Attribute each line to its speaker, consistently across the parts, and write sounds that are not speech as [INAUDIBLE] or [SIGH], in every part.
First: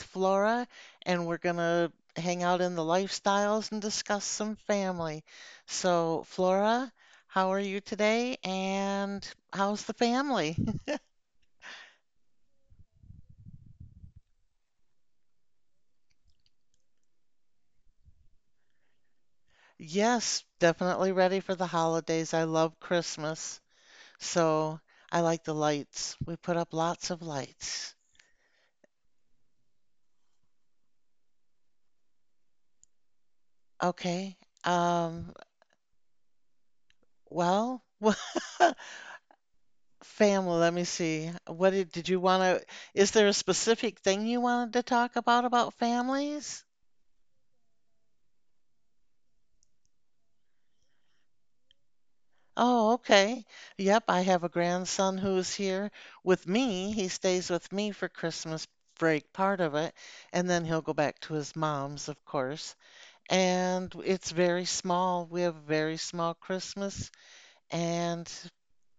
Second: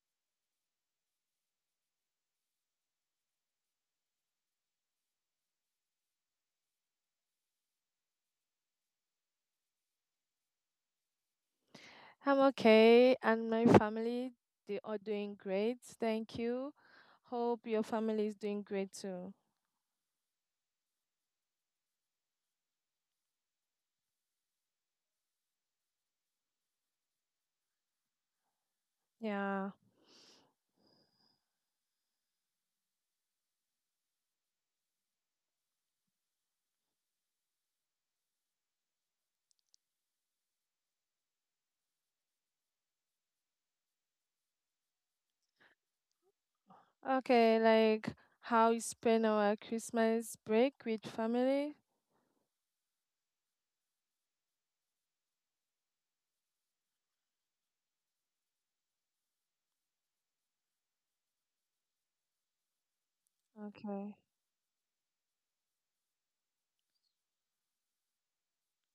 Speaker 1: Flora, and we're going to hang out in the lifestyles and discuss some family. So, Flora, how are you today, and how's the family? [LAUGHS]
Speaker 2: I'm okay, and my family, they are doing great. Thank you. Hope your family is doing great too.
Speaker 1: Yes, definitely ready for the holidays. I love Christmas, so I like the lights. We put up lots of lights.
Speaker 2: Yeah.
Speaker 1: Okay. Um, well, [LAUGHS] Family, let me see. Did you want to, is there a specific thing you wanted to talk about families?
Speaker 2: Okay, like how you spend our Christmas break with family?
Speaker 1: Oh, okay. Yep, I have a grandson who's here with me. He stays with me for Christmas break, part of it, and then he'll go back to his mom's, of course. And
Speaker 2: Okay.
Speaker 1: it's very small. We have a very small Christmas. And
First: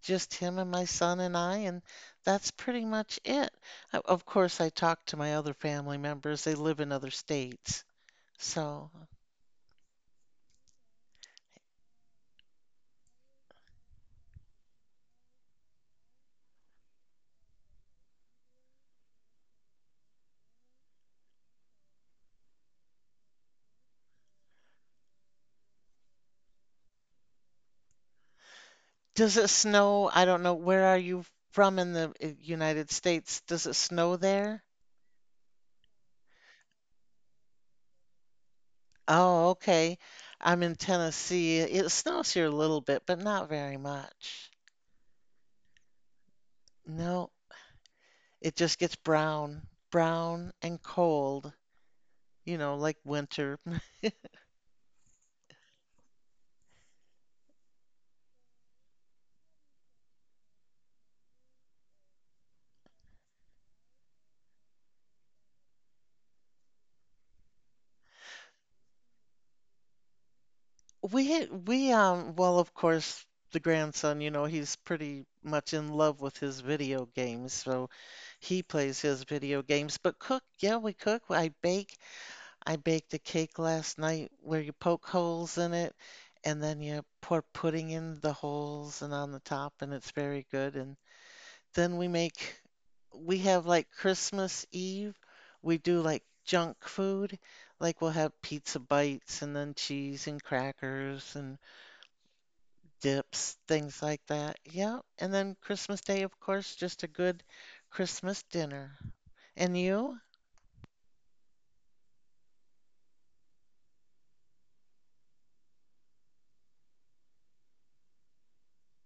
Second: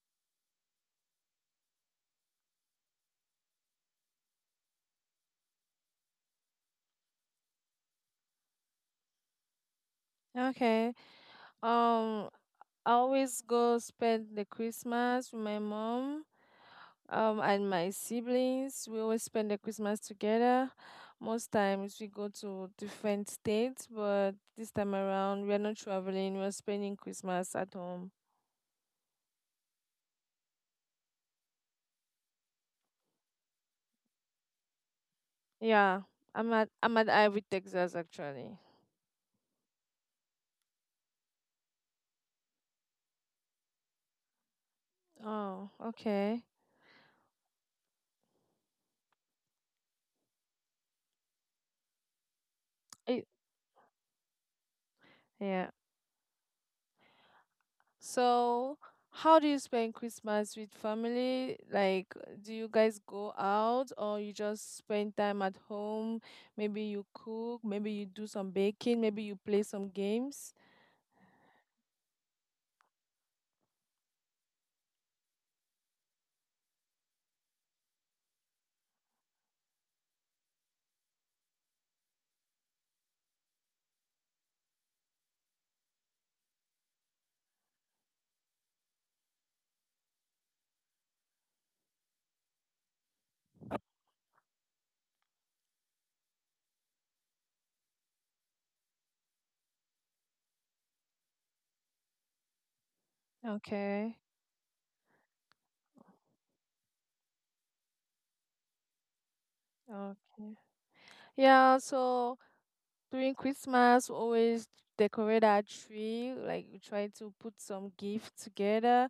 Speaker 1: just him and my son and I, and that's pretty much it. Of course, I talk to my other family members. They live in other states. So,
Speaker 2: Okay. Um, I always go spend the Christmas with my mom. And my siblings, we always spend the Christmas together. Most times we go to different states, but this time around we're not traveling, we're spending Christmas at home.
Speaker 1: does it snow? I don't know. Where are you from in the United States? Does it snow there?
Speaker 2: Yeah, I'm at Ivy, Texas actually.
Speaker 1: Oh, okay. I'm in Tennessee. It snows here a little bit, but not very much.
Speaker 2: Oh, okay.
Speaker 1: No, it just gets brown, brown and cold, you know, like
Speaker 2: It,
Speaker 1: winter.
Speaker 2: yeah. So, how do you spend Christmas with family? Like, do you guys go out or you just spend time at home? Maybe you cook, maybe you do some baking, maybe you play some games?
Speaker 1: We well of course, the grandson, you know, he's pretty much in love with his video games, so he plays his video games. But cook, yeah, we cook. I bake. I baked a cake last night where you poke holes in it and then you pour pudding in the holes and on the top, and it's very good. And then we make we have like Christmas Eve, we do like junk food. Like we'll have pizza bites and then cheese and crackers and dips, things
Speaker 2: Okay.
Speaker 1: like that. Yeah. And then Christmas Day, of course, just a good Christmas dinner. And you?
Speaker 2: Okay. Yeah, so during Christmas, we always decorate our tree. Like we try to put some gift together,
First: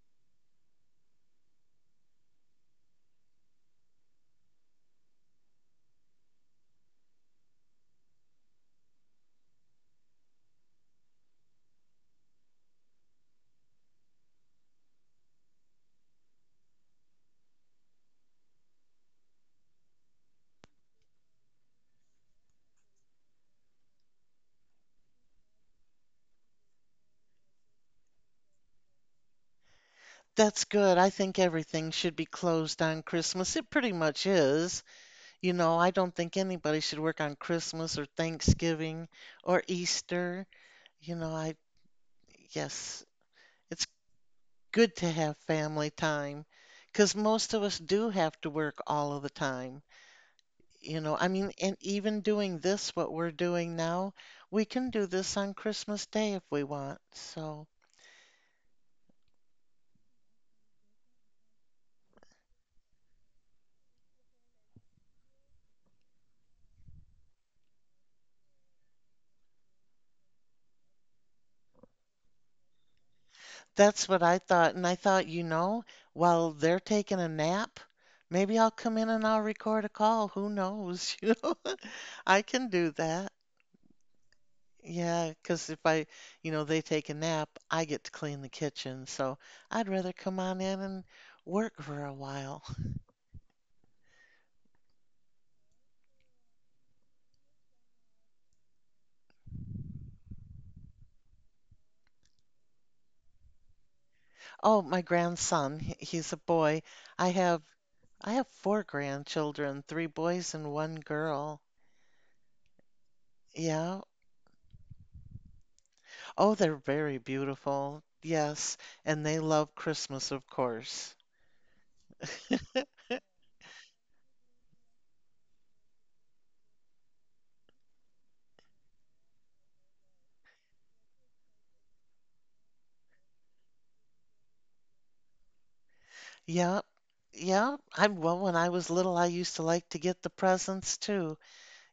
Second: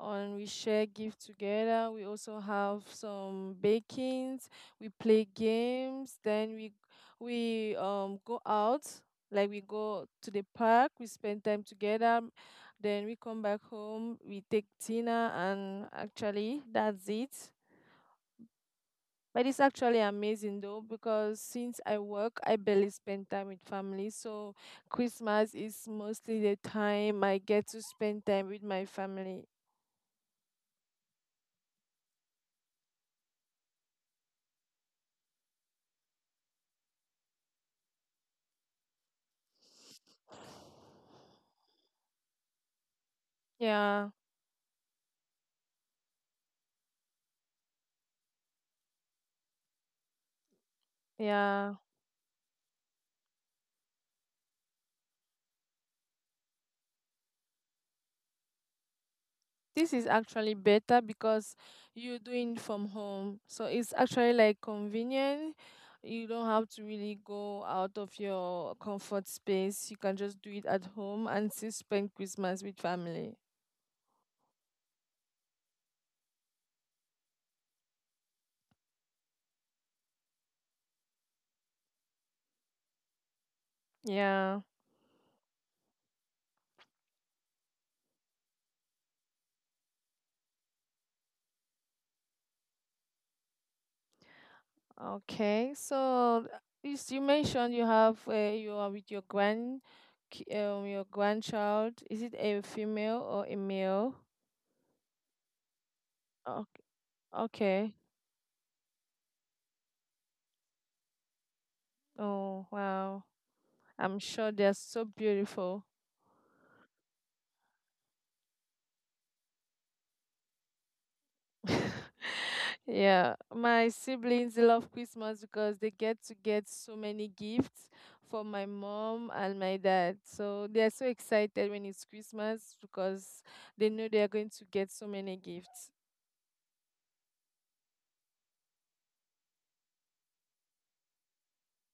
Speaker 2: and we share gift together. We also have some bakings. We play games. Then we go out. Like we go to the park. We spend time together. Then we come back home. We take dinner, and actually, that's it. But it's actually amazing though, because since I work, I barely spend time with family. So Christmas is mostly the time I get to spend time with my family.
Speaker 1: That's good. I think everything should be closed on Christmas. It pretty much is. You know, I don't think anybody should work on Christmas or Thanksgiving or Easter. You know, I, yes, it's
Speaker 2: Yeah,
Speaker 1: good to have family time because most of us do have to work all of the time. You know, I mean,
Speaker 2: yeah.
Speaker 1: and even doing this, what we're doing now, we can do this on Christmas Day if we want. So
Speaker 2: This is actually better because you're doing from home. So it's actually like convenient. You don't have to really go out of your comfort space. You can just do it at home and still spend Christmas with family.
Speaker 1: that's what I thought. And I thought, you know, while they're taking a nap, maybe I'll come in and I'll record a call. Who knows? [LAUGHS] You know, I can do that.
Speaker 2: Yeah.
Speaker 1: Yeah, because if I, you know, they take a nap, I get to clean the kitchen. So I'd rather come on in and work for a while.
Speaker 2: Okay, so you mentioned you have you are with your your grandchild. Is it a female or a male?
Speaker 1: Oh, my grandson, he's a
Speaker 2: Okay.
Speaker 1: boy. I have
Speaker 2: Okay.
Speaker 1: I have four grandchildren, three boys and one girl.
Speaker 2: Oh, wow.
Speaker 1: Yeah.
Speaker 2: I'm sure they're so beautiful.
Speaker 1: Oh, they're very beautiful. Yes, and they love Christmas, of course.
Speaker 2: [LAUGHS] Yeah, my siblings love Christmas because they get to get so many gifts from my mom and my dad. So they're so excited when it's Christmas because they know they're going to get so many gifts.
Speaker 1: Yep. Yep. I, well, when I was little, I used to like to get the presents too.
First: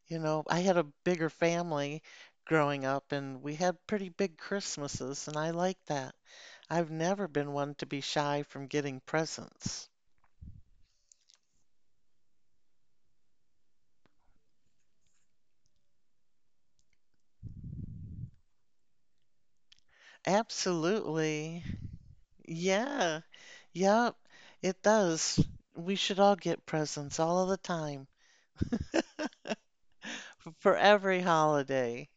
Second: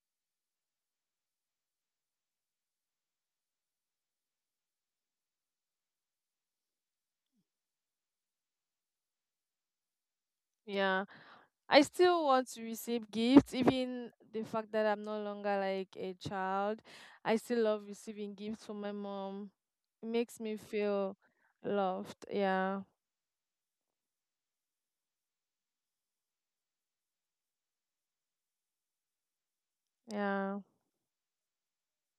Speaker 1: You know, I had a bigger family growing up, and we had pretty big Christmases, and I like that. I've never been one to be shy from getting presents.
Speaker 2: Yeah. I still want to receive gifts, even the fact that I'm no longer like a child. I still love receiving gifts from my mom. It makes me feel
Speaker 1: Absolutely.
Speaker 2: loved. Yeah,
Speaker 1: Yeah. Yep. It does. We should all get presents all of the time
Speaker 2: yeah,
Speaker 1: for every holiday.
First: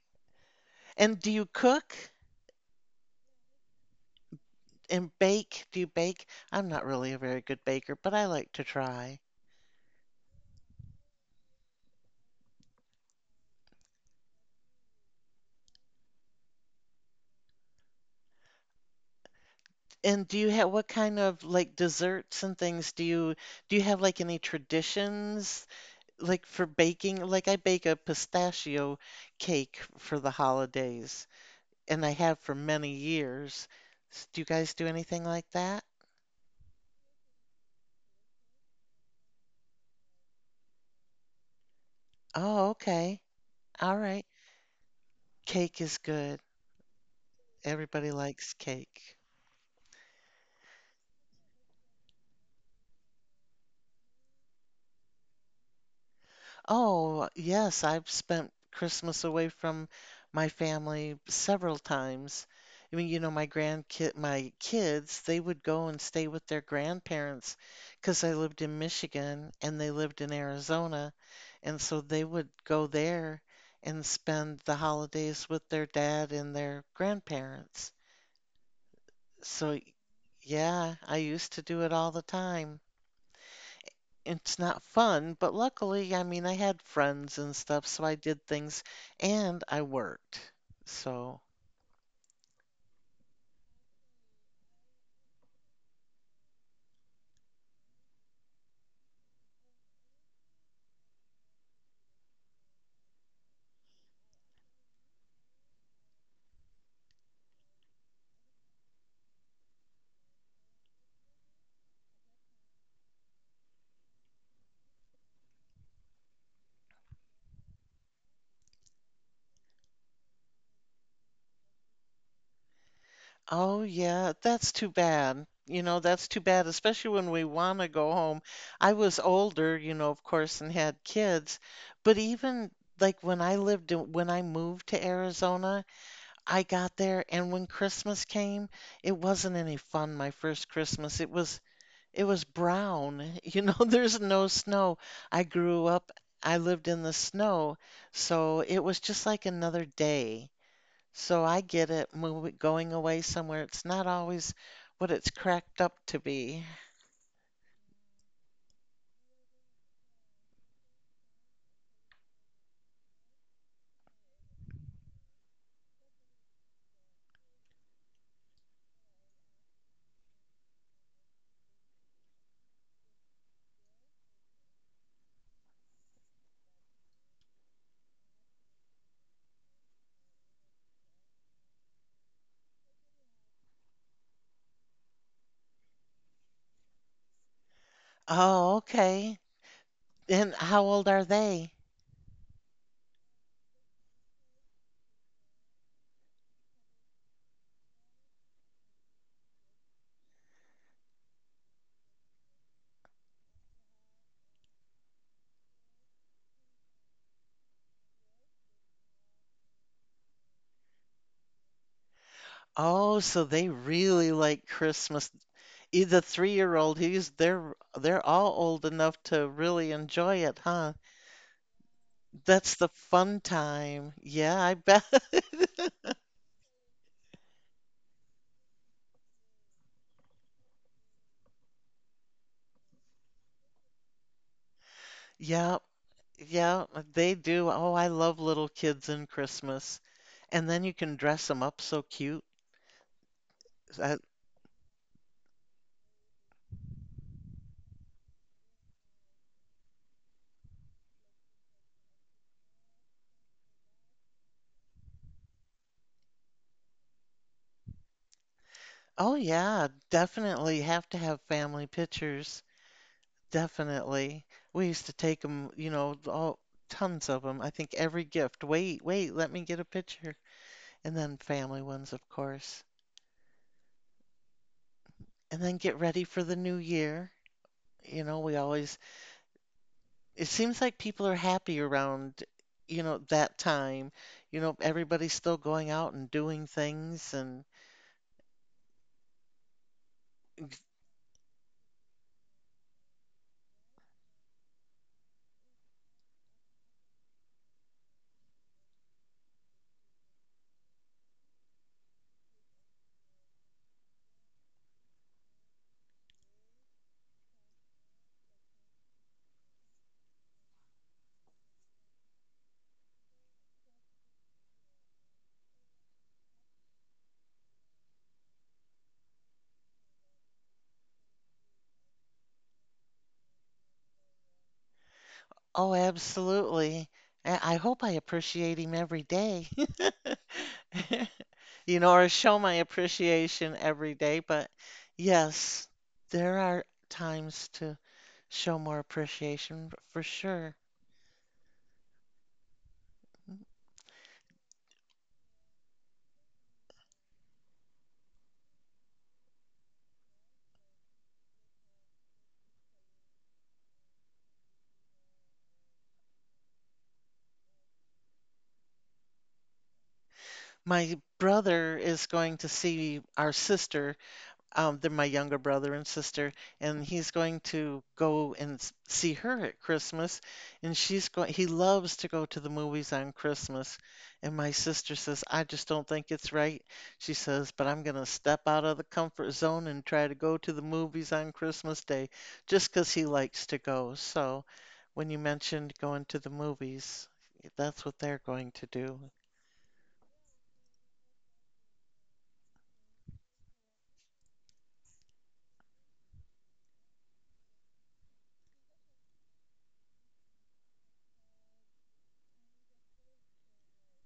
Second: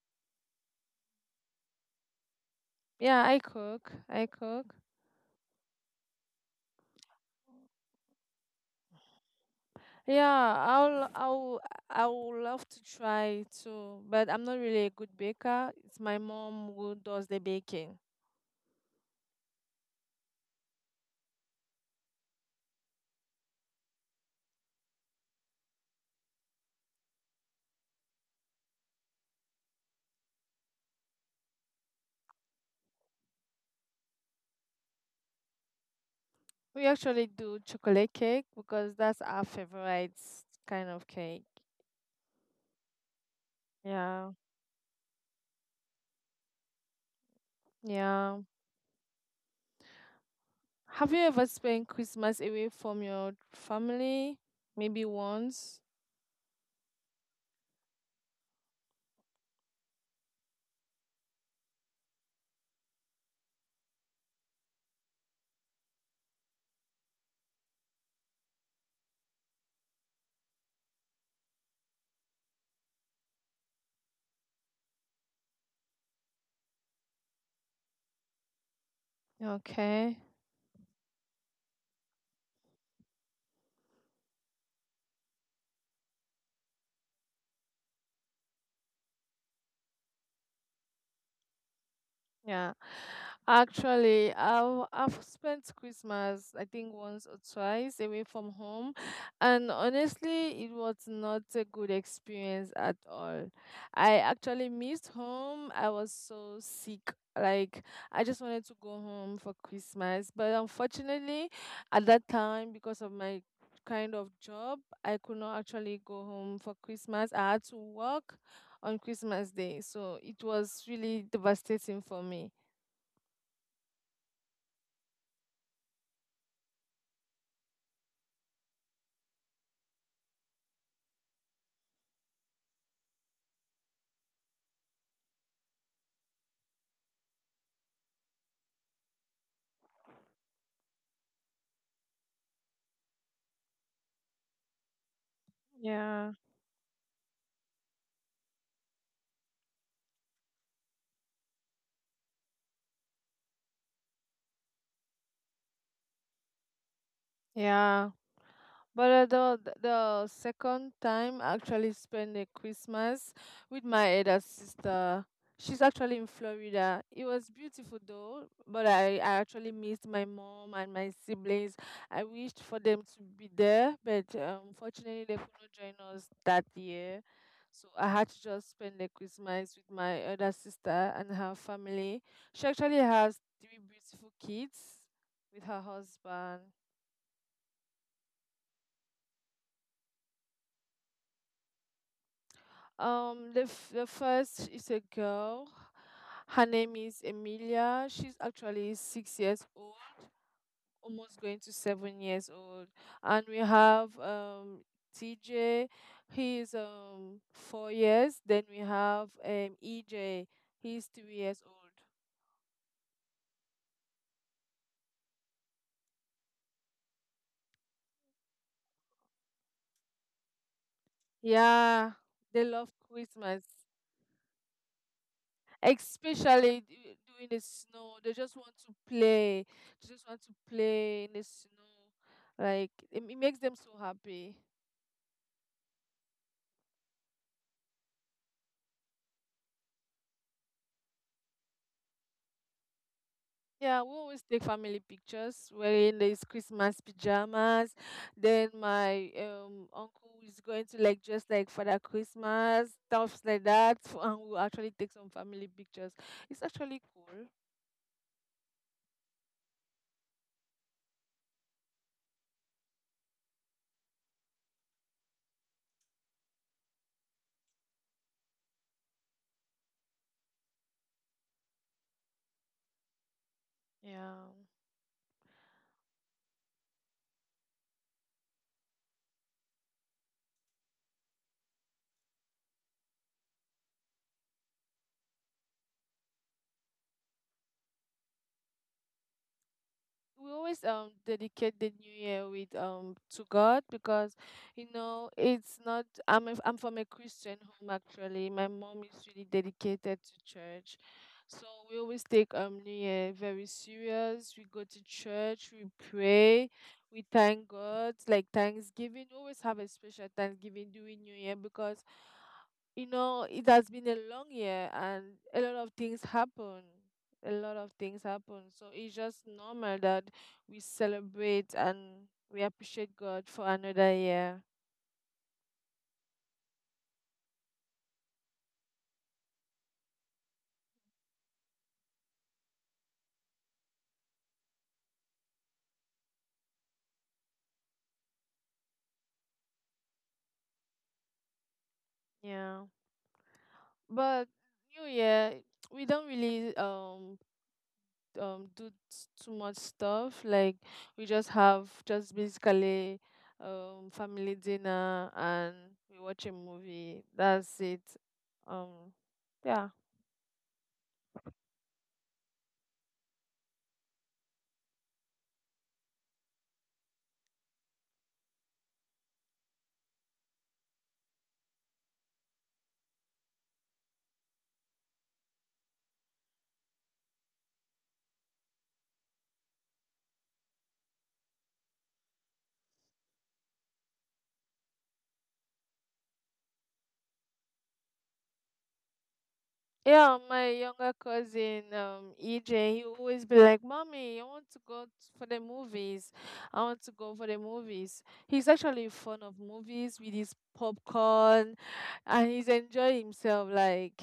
Speaker 1: And do you cook
Speaker 2: yeah. I cook. I cook.
Speaker 1: and bake? Do you bake? I'm not really a very good baker, but I like to try.
Speaker 2: Yeah, I would love to try too, but I'm not really a good baker. It's my mom who does the baking.
Speaker 1: And do you have what kind of like desserts and things do you have like any traditions like for baking? Like I bake a pistachio cake for the holidays, and I have for many years. Do you guys do anything like that?
Speaker 2: We actually do chocolate cake because that's our favorite kind of cake.
Speaker 1: Oh, okay. All right.
Speaker 2: Yeah,
Speaker 1: Cake is good. Everybody
Speaker 2: yeah.
Speaker 1: likes cake.
Speaker 2: Have you ever spent Christmas away from your family? Maybe once.
Speaker 1: Oh, yes, I've spent Christmas away from my family several times. I mean, you know, my grandkid, my kids, they would go and stay with their grandparents because I lived in Michigan and they lived in Arizona, and so they would go there and spend the holidays with their dad and their grandparents. So,
Speaker 2: Okay.
Speaker 1: yeah, I used to do it all the time. It's not fun, but luckily, I mean, I had friends and stuff, so I did things and I worked. So,
Speaker 2: Yeah, actually, I've spent Christmas I think once or twice away from home, and honestly, it was not a good experience at all. I actually missed home. I was so sick. Like I just wanted to go home for Christmas, but unfortunately, at that time, because of my kind of job, I could not actually go home for Christmas. I had to work on Christmas Day. So it was really devastating for me.
Speaker 1: oh yeah, that's too bad. You know, that's too bad, especially when we want to go home. I was older, you know, of course, and had kids, but even when I moved to Arizona, I got there, and when Christmas came, it wasn't any fun my first Christmas. It was brown. [LAUGHS] You know, there's no snow. I grew up,
Speaker 2: Yeah,
Speaker 1: I lived in the snow, so it was just like another day. So I get it, moving, going away somewhere. It's not always what it's cracked up to be.
Speaker 2: yeah. But the second time I actually spent a Christmas with my elder sister. She's actually in Florida. It was beautiful though, but I actually missed my mom and my siblings. I wished for them to be there, but unfortunately they could not join us that year. So I had to just spend the Christmas with my elder sister and her family. She actually has three beautiful kids with her husband.
Speaker 1: Oh, okay. And how old are they?
Speaker 2: The first is a girl. Her name is Emilia. She's actually 6 years old, almost going to 7 years old. And we have TJ. He is 4 years. Then we have EJ. He's 3 years old.
Speaker 1: Oh, so they really like Christmas. The three-year-old, he's they're all old enough to really enjoy it, huh?
Speaker 2: Yeah, they
Speaker 1: That's the
Speaker 2: love
Speaker 1: fun
Speaker 2: Christmas,
Speaker 1: time. Yeah, I bet. [LAUGHS]
Speaker 2: especially during the snow, they just want to play they just want to play in the snow. Like it makes them so happy.
Speaker 1: Yeah, yeah, they do. Oh, I love little kids in Christmas. And then you can dress them up so cute.
Speaker 2: Yeah, we
Speaker 1: Uh,
Speaker 2: always take family pictures wearing these Christmas pajamas. Then my uncle is going to like dress like Father Christmas, stuff like that, and we'll actually take some family pictures. It's actually cool.
Speaker 1: oh, yeah, definitely have to have family pictures. Definitely. We used to take them, you know, all tons of them. I think every gift. Wait, wait, let me get a picture. And then family ones, of course.
Speaker 2: Yeah,
Speaker 1: And then get ready for the new year. You know, we always It seems like people are happy around, you know, that time. You know, everybody's still going out and doing things and
Speaker 2: we always dedicate the New Year with to God because you know it's not I'm a, I'm from a Christian home actually. My mom is really dedicated to church. So we always take New Year very serious. We go to church, we pray, we thank God, like Thanksgiving. We always have a special Thanksgiving during New Year because you know it has been a long year and a lot of things happen a lot of things happen So it's just normal that we celebrate and we appreciate God for another year.
Speaker 1: oh, absolutely. I hope I appreciate him every day. [LAUGHS] You know, or show my appreciation every day, but yes, there are times to show more appreciation for sure.
Speaker 2: Yeah. But New Year, we don't really do too much stuff. Like we just have just basically family dinner and we watch a movie. That's it. Um yeah.
Speaker 1: My brother is going to see our sister. They're my younger brother and sister, and he's going to go and see her at Christmas. And she's going, he loves to go to the movies on Christmas. And my sister says, I just don't think it's right. She says, but I'm going to step out of the comfort zone and try to go to the movies on Christmas Day just 'cause he likes to go. So when you mentioned going to the movies, that's what they're going to do.
Speaker 2: Yeah, my younger cousin, EJ, he always be like, "Mommy, I want to go for the movies. I want to go for the movies." He's actually fond of movies with his popcorn, and he's enjoying himself. Like,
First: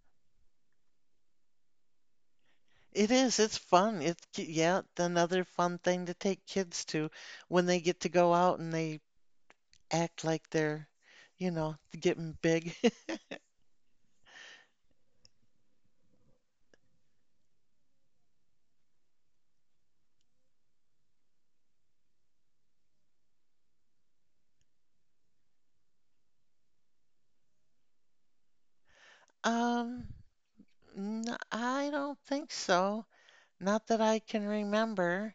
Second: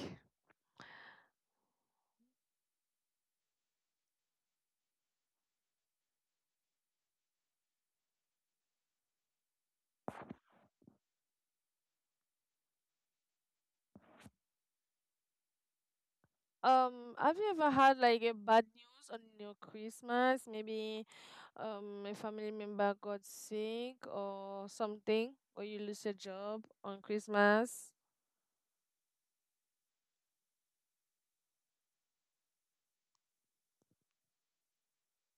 Speaker 1: It is. It's fun. Another fun thing to take kids to when they get to go out and they act like they're, you know, getting big. [LAUGHS]
Speaker 2: have you ever had like a bad news on your Christmas? Maybe, a family member got sick or something, or you lose your job on Christmas.
Speaker 1: Um, I don't think so. Not that I can remember.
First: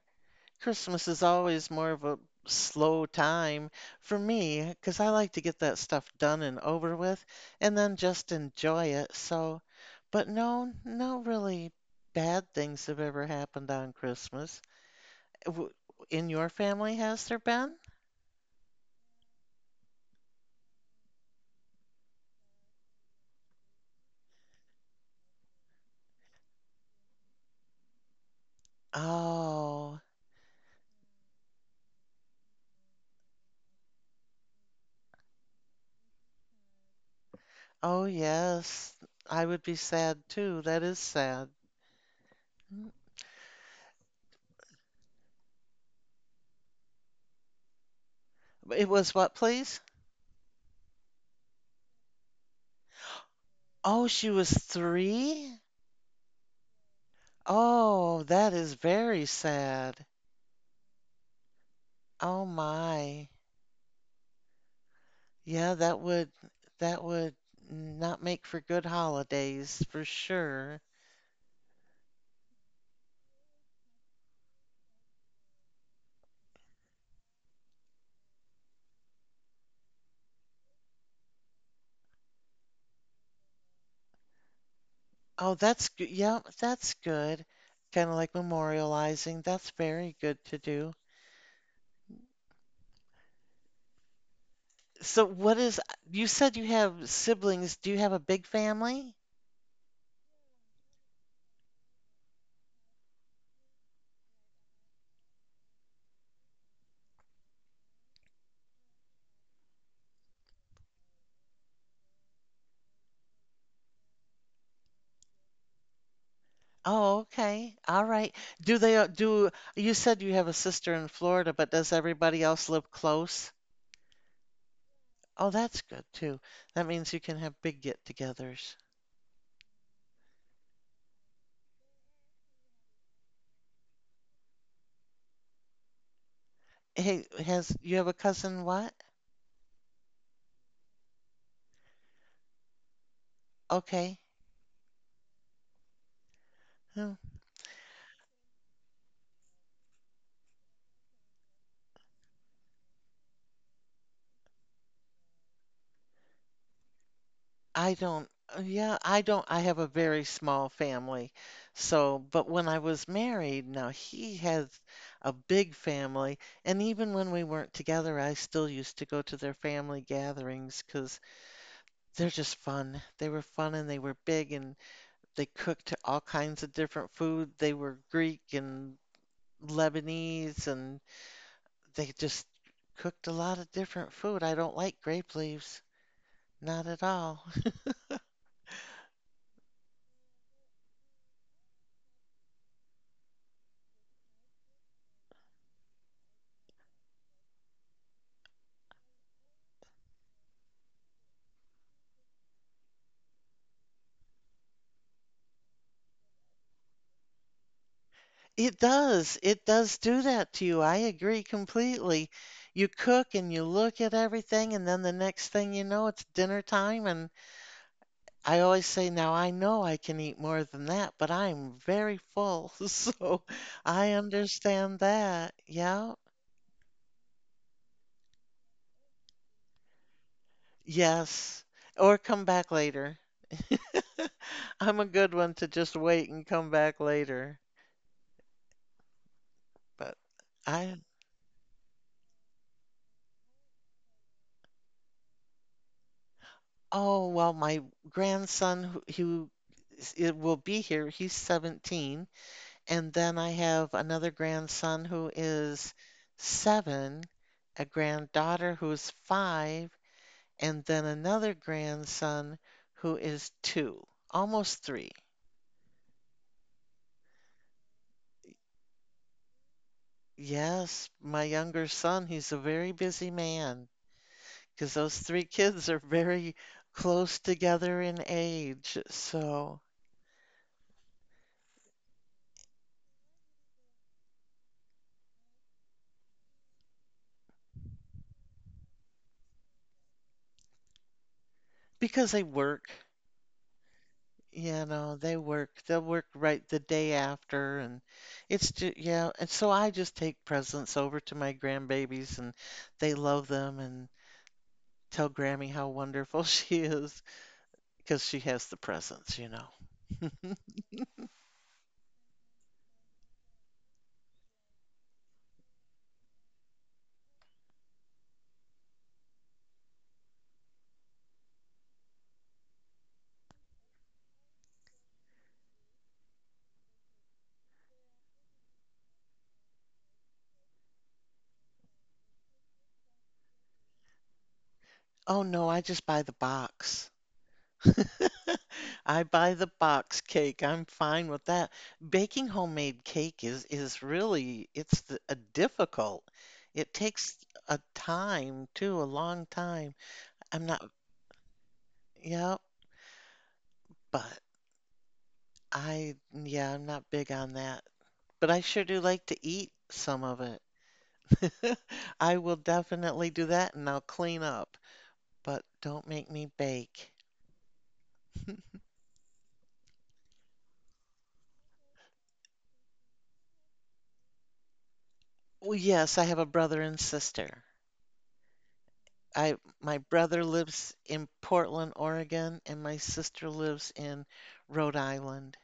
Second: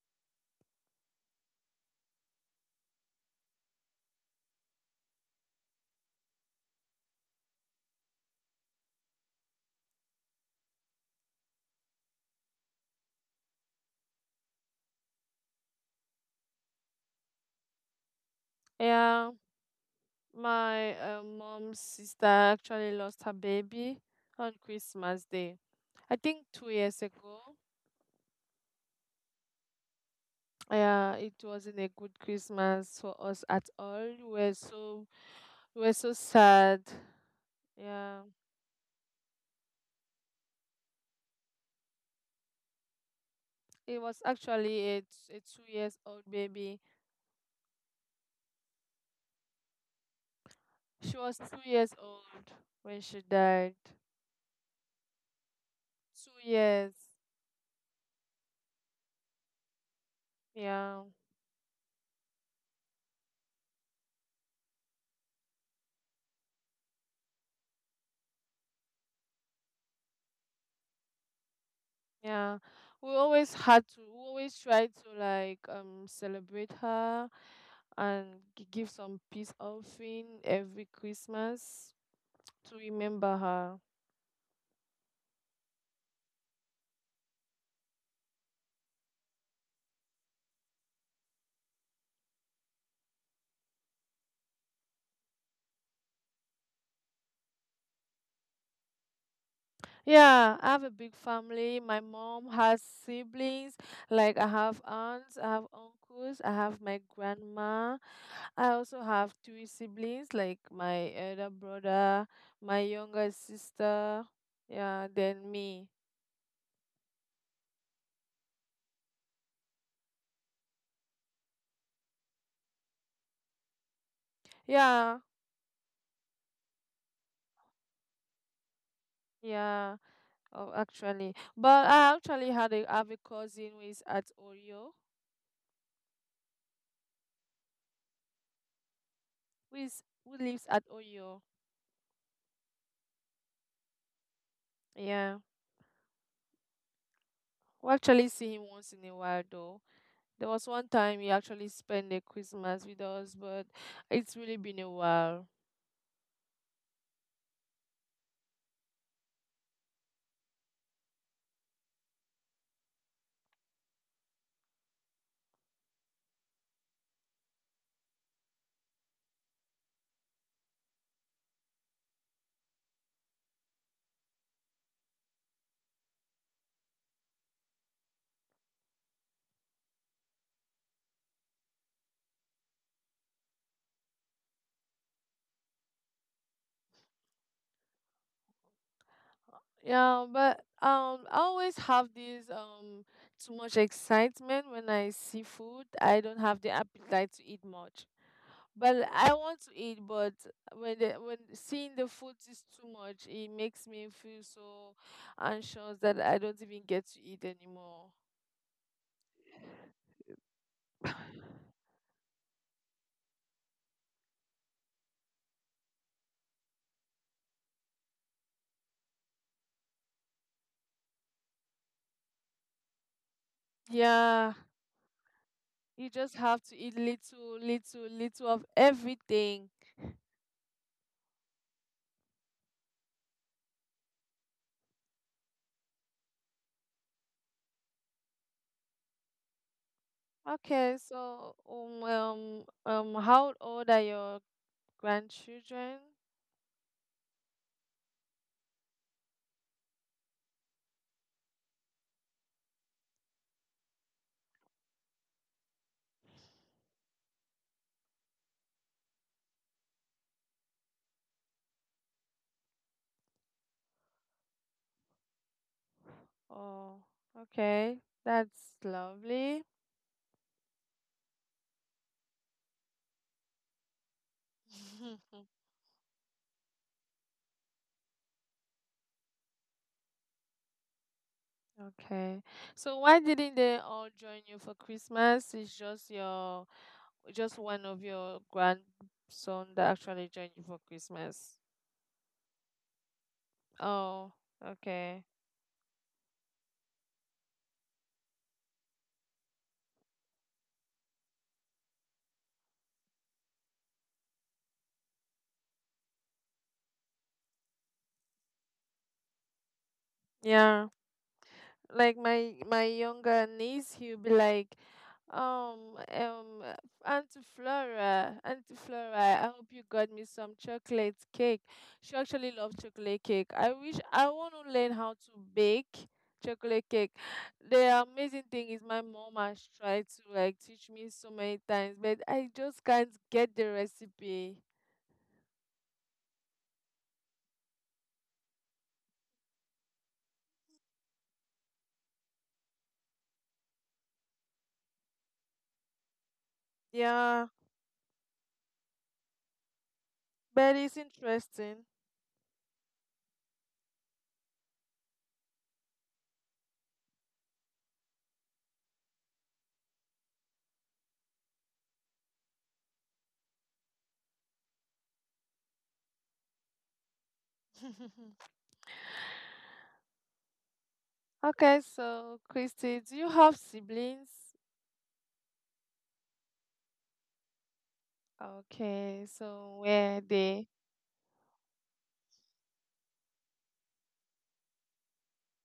Speaker 1: Christmas is always more of a slow time for me because I like to get that stuff done and over with and then just enjoy it. So, but no, no really bad things have ever happened on Christmas. W- In your family, has there been?
Speaker 2: Yeah. My mom's sister actually lost her baby on Christmas Day. I think 2 years ago.
Speaker 1: Oh,
Speaker 2: Yeah, it wasn't a good Christmas for us at all. We were so sad.
Speaker 1: oh
Speaker 2: Yeah,
Speaker 1: yes. I would be sad too. That is sad. Mm.
Speaker 2: it was actually a, a 2 years old baby.
Speaker 1: It was what, please?
Speaker 2: She was 2 years old when she died.
Speaker 1: Oh, she was three?
Speaker 2: 2 years.
Speaker 1: Oh, that is very sad.
Speaker 2: Yeah.
Speaker 1: Oh my. Yeah, that would not make for good holidays for sure.
Speaker 2: Yeah, we always tried to like celebrate her and give some peace offering every Christmas to remember her.
Speaker 1: Oh, that's good. Yeah, that's good. Kind of like memorializing. That's very good to do. So what is You said you have siblings. Do you have a big family?
Speaker 2: Yeah, I have a big family. My mom has siblings. Like I have aunts, I have uncles, I have my grandma. I also have three siblings, like my elder brother, my younger sister, yeah, then me.
Speaker 1: Oh, okay. All right. Do they do you said you have a sister in Florida, but does everybody else live close?
Speaker 2: Yeah,
Speaker 1: Oh, that's good too. That means you can have big get-togethers.
Speaker 2: yeah. Oh, actually, but I actually had a have a cousin who is at Oyo,
Speaker 1: Hey, has you have a cousin what?
Speaker 2: who lives at Oyo.
Speaker 1: Okay.
Speaker 2: Yeah,
Speaker 1: Hmm.
Speaker 2: we actually see him once in a while though. There was one time he actually spent the Christmas with us, but it's really been a while.
Speaker 1: I don't, yeah, I don't, I have a very small family. So, but when I was married, now he has a big family. And even when we weren't together, I still used to go to their family gatherings because they're just fun. They were fun and they were big and they cooked all kinds of different food. They were Greek and Lebanese and they just cooked a lot of different food. I don't like grape leaves, not at all.
Speaker 2: Yeah, but I always have this too much excitement when I see food. I don't have the appetite to eat much. But I want to eat, but when seeing the food is too much, it makes me feel so anxious that I don't even get to eat anymore.
Speaker 1: It does. It does do that to you. I agree completely. You cook and you look at everything, and then the next thing you know, it's dinner time. And I always say, now I know I can eat more than that, but I'm very full. [LAUGHS] So I
Speaker 2: Yeah,
Speaker 1: understand that.
Speaker 2: you
Speaker 1: Yeah.
Speaker 2: just have to eat little, little, little of everything.
Speaker 1: Yes. Or come back later. [LAUGHS] I'm a good one to just wait and come back later. But
Speaker 2: Okay,
Speaker 1: I,
Speaker 2: so how old are your grandchildren?
Speaker 1: oh, well, my grandson who it will be here, he's 17. And then I have another grandson who is seven, a granddaughter who's five, and then another grandson who is two, almost three.
Speaker 2: Oh, okay, that's lovely.
Speaker 1: Yes, my younger son, he's a very busy man because those three [LAUGHS]
Speaker 2: [LAUGHS]
Speaker 1: kids are very close together in age. So,
Speaker 2: Okay, so why didn't they all join you for Christmas? It's just your, just one of your grandson that actually joined you for Christmas.
Speaker 1: because they work,
Speaker 2: Oh,
Speaker 1: yeah, no,
Speaker 2: okay,
Speaker 1: they work. They'll work right the day after, and it's just yeah. And so I just take presents over to my grandbabies, and they love them, and tell Grammy how wonderful [LAUGHS] she is because she has the presents, you know. [LAUGHS]
Speaker 2: yeah. Like my younger niece, he'll be like, um um uh, "Auntie Flora, Auntie Flora, I hope you got me some chocolate cake." She actually loves chocolate cake. I want to learn how to bake chocolate cake. The amazing thing is my mom has tried to like teach me so many times, but I just can't get the recipe.
Speaker 1: Oh no, I just buy the box. [LAUGHS] I buy the box cake. I'm fine with that. Baking homemade cake is really it's the, a difficult. It takes
Speaker 2: Yeah,
Speaker 1: a time too, a long time. I'm
Speaker 2: but
Speaker 1: not.
Speaker 2: it's interesting.
Speaker 1: Yep, but I'm not big on that. But I sure do like to eat some of it. [LAUGHS] I will definitely do that and I'll clean up, but don't make me bake.
Speaker 2: [LAUGHS] Okay, so Christy, do you have siblings?
Speaker 1: Well, yes, I have a brother and sister.
Speaker 2: Okay,
Speaker 1: I
Speaker 2: so
Speaker 1: My
Speaker 2: where
Speaker 1: brother
Speaker 2: they?
Speaker 1: lives in Portland, Oregon, and my sister lives in Rhode Island.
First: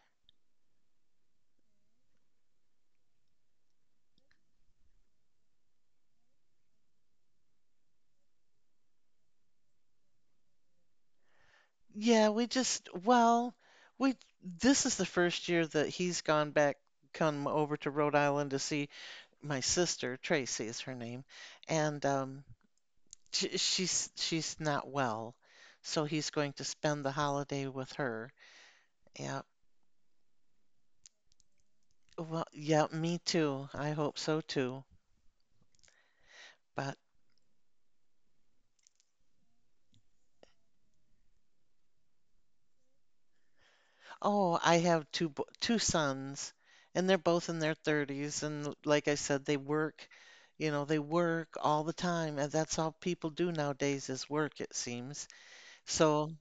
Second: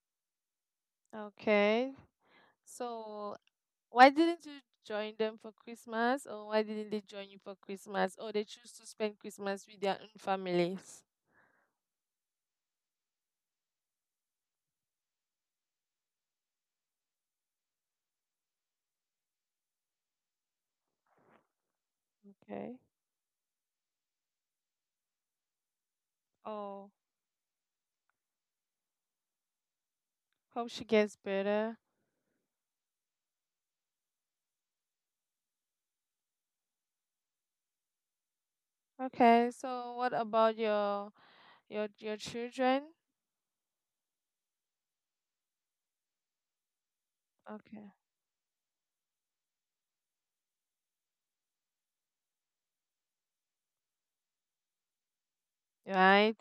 Speaker 2: Okay, so why didn't you join them for Christmas, or why didn't they join you for Christmas, or they choose to spend Christmas with their own families?
Speaker 1: Yeah, we just well, we this is the first year that he's gone back, come over to Rhode Island to see my sister, Tracy is her name, and
Speaker 2: Okay.
Speaker 1: she's not well, so he's going to
Speaker 2: Oh,
Speaker 1: spend the holiday with her. Yeah,
Speaker 2: hope she gets better.
Speaker 1: well, yeah, me too. I hope so too. But
Speaker 2: Okay, so what about your children?
Speaker 1: oh, I have two sons, and they're both in their
Speaker 2: Okay.
Speaker 1: 30s, and like I said, they work. You know, they work all the time, and that's all people do nowadays is work, it seems. So,
Speaker 2: Right?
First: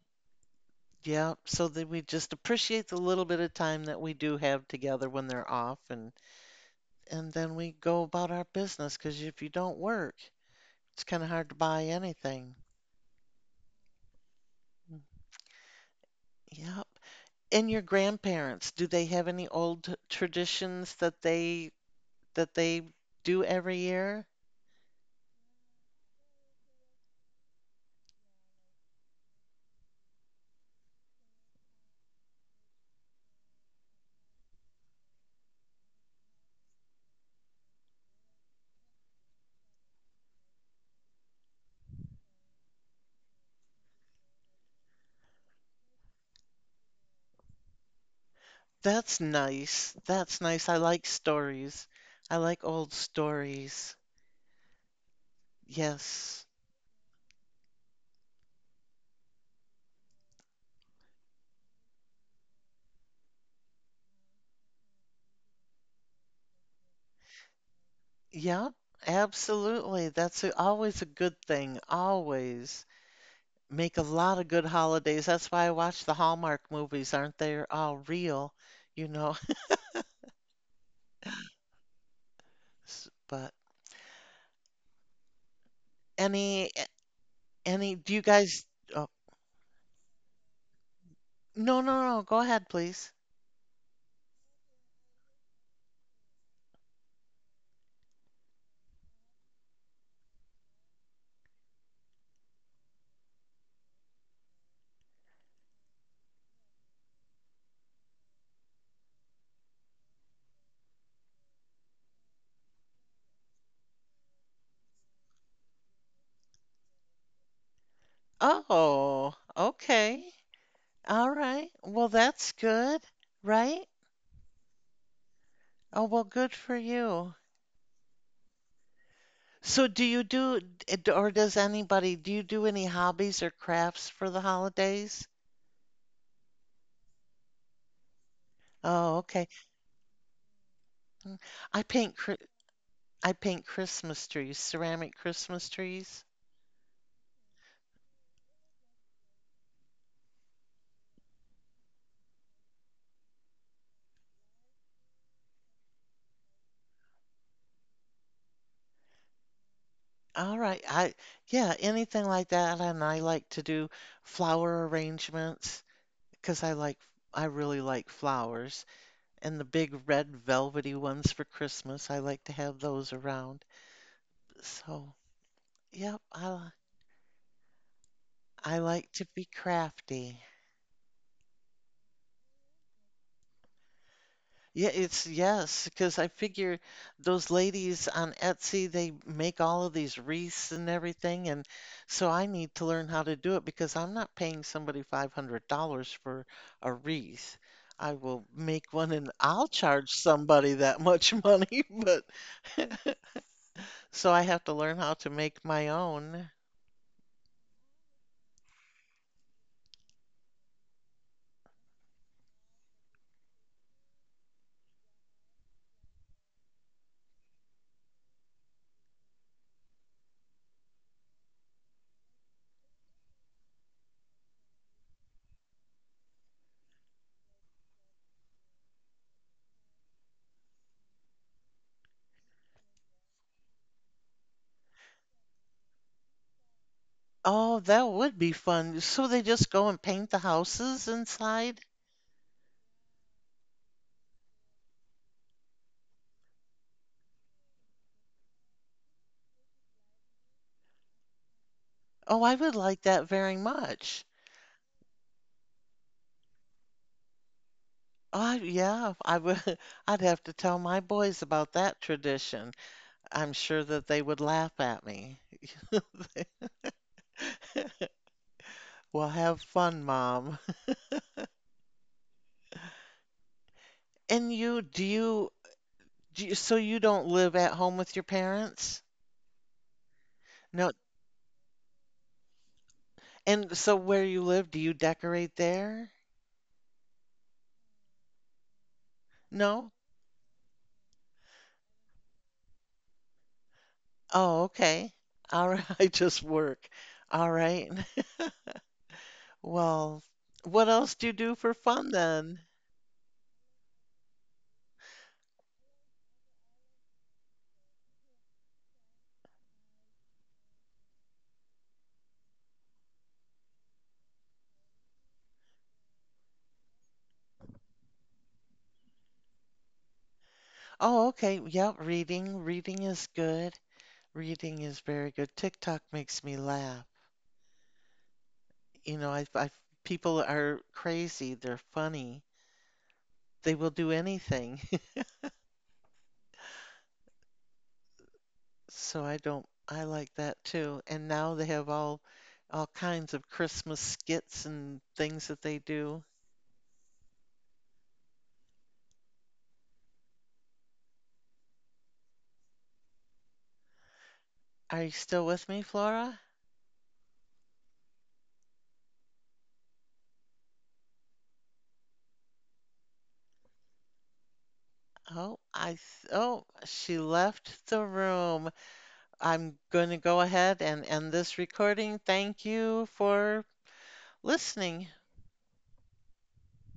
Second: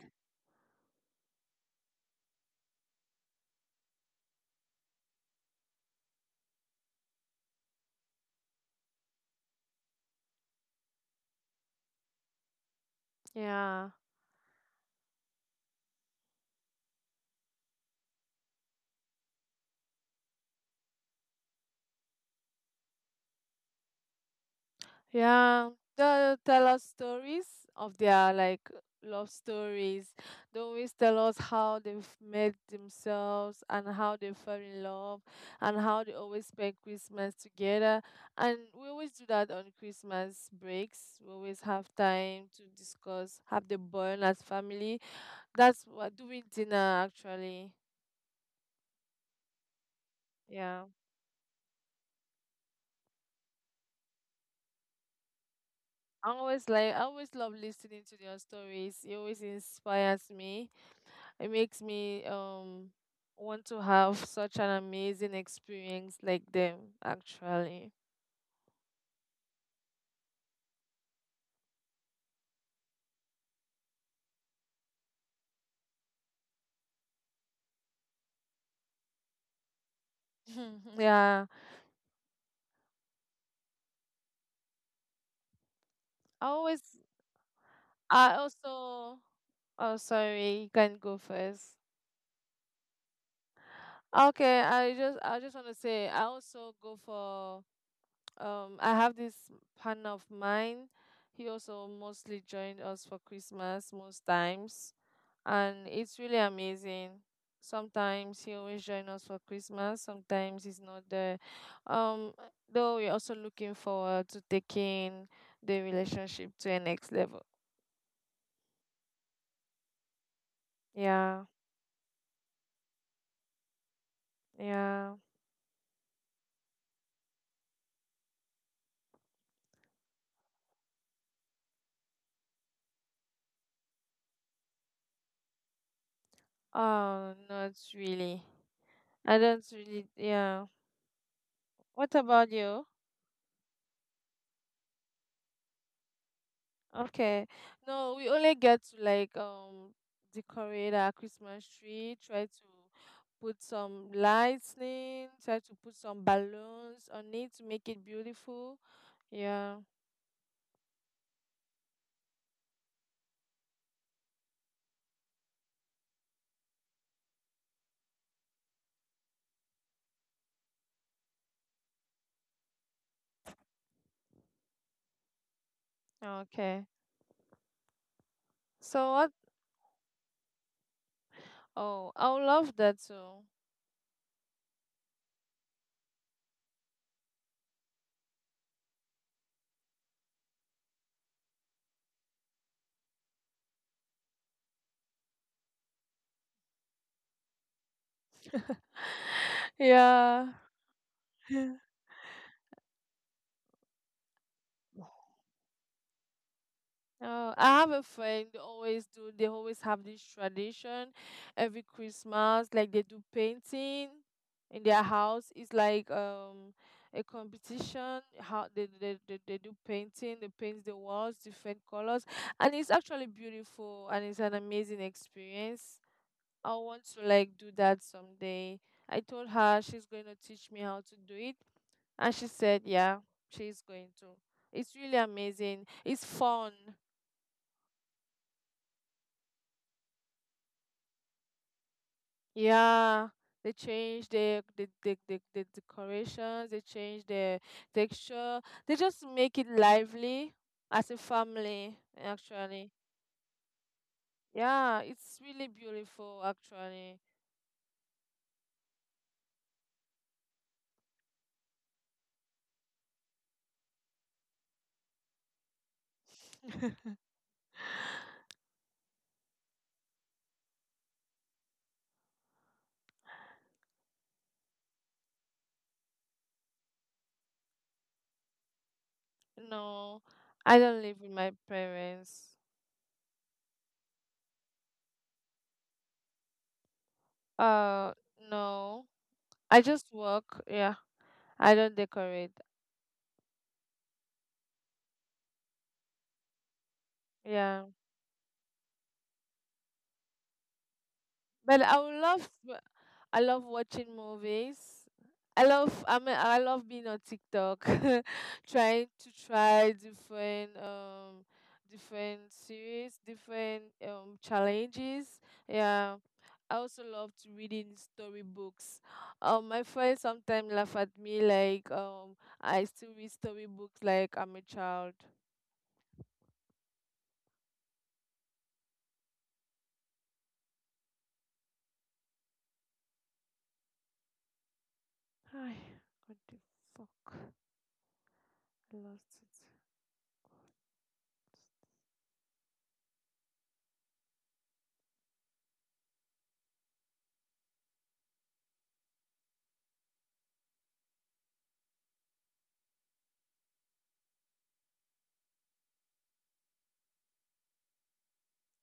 Speaker 1: yeah, so that we just appreciate the little bit of time that we do have together when they're off and then we go about our business because if you don't work, it's kind of hard to buy anything.
Speaker 2: Yeah.
Speaker 1: Yep. And your grandparents, do they have any old traditions that they do every year?
Speaker 2: Yeah, they'll tell us stories of their like love stories. They always tell us how they've met themselves and how they fell in love and how they always spend Christmas together. And we always do that on Christmas breaks. We always have time to discuss, have the bond as family. That's what doing dinner actually.
Speaker 1: That's nice. That's nice. I
Speaker 2: Yeah.
Speaker 1: like stories. I like old stories. Yes.
Speaker 2: I always love listening to their stories. It always inspires me. It makes me want to have such an amazing experience like them actually.
Speaker 1: Yep. Absolutely. That's always a good thing. Always. Make a lot of good holidays. That's why I watch the Hallmark movies, aren't they? They're all real, you know.
Speaker 2: [LAUGHS] Yeah.
Speaker 1: [LAUGHS] S- But
Speaker 2: I
Speaker 1: any
Speaker 2: always
Speaker 1: any do you
Speaker 2: I
Speaker 1: guys oh,
Speaker 2: also oh sorry, you can go
Speaker 1: no,
Speaker 2: first.
Speaker 1: no, no, go ahead, please.
Speaker 2: Okay, I just want to say I also go for I have this partner of mine. He also mostly joined us for Christmas most times, and it's really amazing. Sometimes he always join us for Christmas. Sometimes he's not there. Um, though we're also looking forward to taking the relationship to a next level.
Speaker 1: Oh, okay. All
Speaker 2: Yeah,
Speaker 1: right. Well, that's good, right?
Speaker 2: yeah.
Speaker 1: Oh, well, good for you. So do you do any hobbies or crafts for the holidays?
Speaker 2: Oh, not really.
Speaker 1: Oh,
Speaker 2: I
Speaker 1: okay.
Speaker 2: don't really. Yeah.
Speaker 1: I paint
Speaker 2: What
Speaker 1: cri-
Speaker 2: about you?
Speaker 1: I paint Christmas trees, ceramic Christmas trees.
Speaker 2: Okay. No, we only get to like decorate our Christmas tree, try to put some lightning, try to put some balloons on it to make it beautiful. Yeah.
Speaker 1: All right. Anything like that. And I like to do flower arrangements because I really like flowers. And the big red velvety ones for Christmas, I like to have those around. So, yep, I li-
Speaker 2: Okay.
Speaker 1: I like
Speaker 2: So
Speaker 1: to
Speaker 2: what?
Speaker 1: be crafty.
Speaker 2: Oh, I would love that too.
Speaker 1: Yeah, it's yes, because I figure those ladies on Etsy, they make all of these wreaths and everything. And so I need to learn how to do it because I'm not paying somebody $500 for a wreath. I will make one and I'll
Speaker 2: [LAUGHS]
Speaker 1: charge
Speaker 2: Yeah.
Speaker 1: somebody that much money, [LAUGHS] but [LAUGHS] so I have to learn how to make my own.
Speaker 2: Oh, I have a friend, they always have this tradition every Christmas, like they do painting in their house. It's like a competition how they do painting, they paint the walls different colors and it's actually beautiful and it's an amazing experience. I want to like do that someday. I told her she's going to teach me how to do it, and she said yeah, she's going to. It's really amazing. It's fun.
Speaker 1: Oh, that would be fun. So they just go and paint the houses inside?
Speaker 2: Yeah, they change the decorations, they change the texture. They just make it lively as a family,
Speaker 1: Oh, I would
Speaker 2: actually.
Speaker 1: like that very much.
Speaker 2: Yeah, it's really beautiful, actually.
Speaker 1: Oh, yeah, I would [LAUGHS] I'd have to tell my boys about that tradition. I'm sure that they would laugh at me. [LAUGHS] Well, have fun, Mom. [LAUGHS] And you, so you don't live at home with your parents?
Speaker 2: No, I
Speaker 1: No.
Speaker 2: don't live with my parents.
Speaker 1: And so where you live, do you decorate there?
Speaker 2: Uh, no, I
Speaker 1: No?
Speaker 2: just work. Yeah, I don't decorate.
Speaker 1: Oh, okay. All right, [LAUGHS] I just work. All
Speaker 2: Yeah,
Speaker 1: right. [LAUGHS] Well, what else do you do for
Speaker 2: but I
Speaker 1: fun
Speaker 2: would love,
Speaker 1: then?
Speaker 2: I love watching movies. I mean, I love being on TikTok, [LAUGHS] trying to try different different series, different challenges. Yeah. I also love to reading storybooks. My friends sometimes laugh at
Speaker 1: Oh,
Speaker 2: me
Speaker 1: okay.
Speaker 2: like
Speaker 1: Yep, reading.
Speaker 2: I
Speaker 1: Reading
Speaker 2: still
Speaker 1: is
Speaker 2: read
Speaker 1: good.
Speaker 2: storybooks like I'm a
Speaker 1: Reading is
Speaker 2: child.
Speaker 1: very good. TikTok makes me laugh. You know, I people are crazy. They're funny. They will do anything. [LAUGHS]
Speaker 2: Hi, what the fuck? I
Speaker 1: So
Speaker 2: lost
Speaker 1: I don't.
Speaker 2: it.
Speaker 1: I like that too. And now they have all kinds of Christmas skits and things that they do. Are you still with me, Flora? Oh, oh, she left the room. I'm going to go ahead and end this recording. Thank you for listening.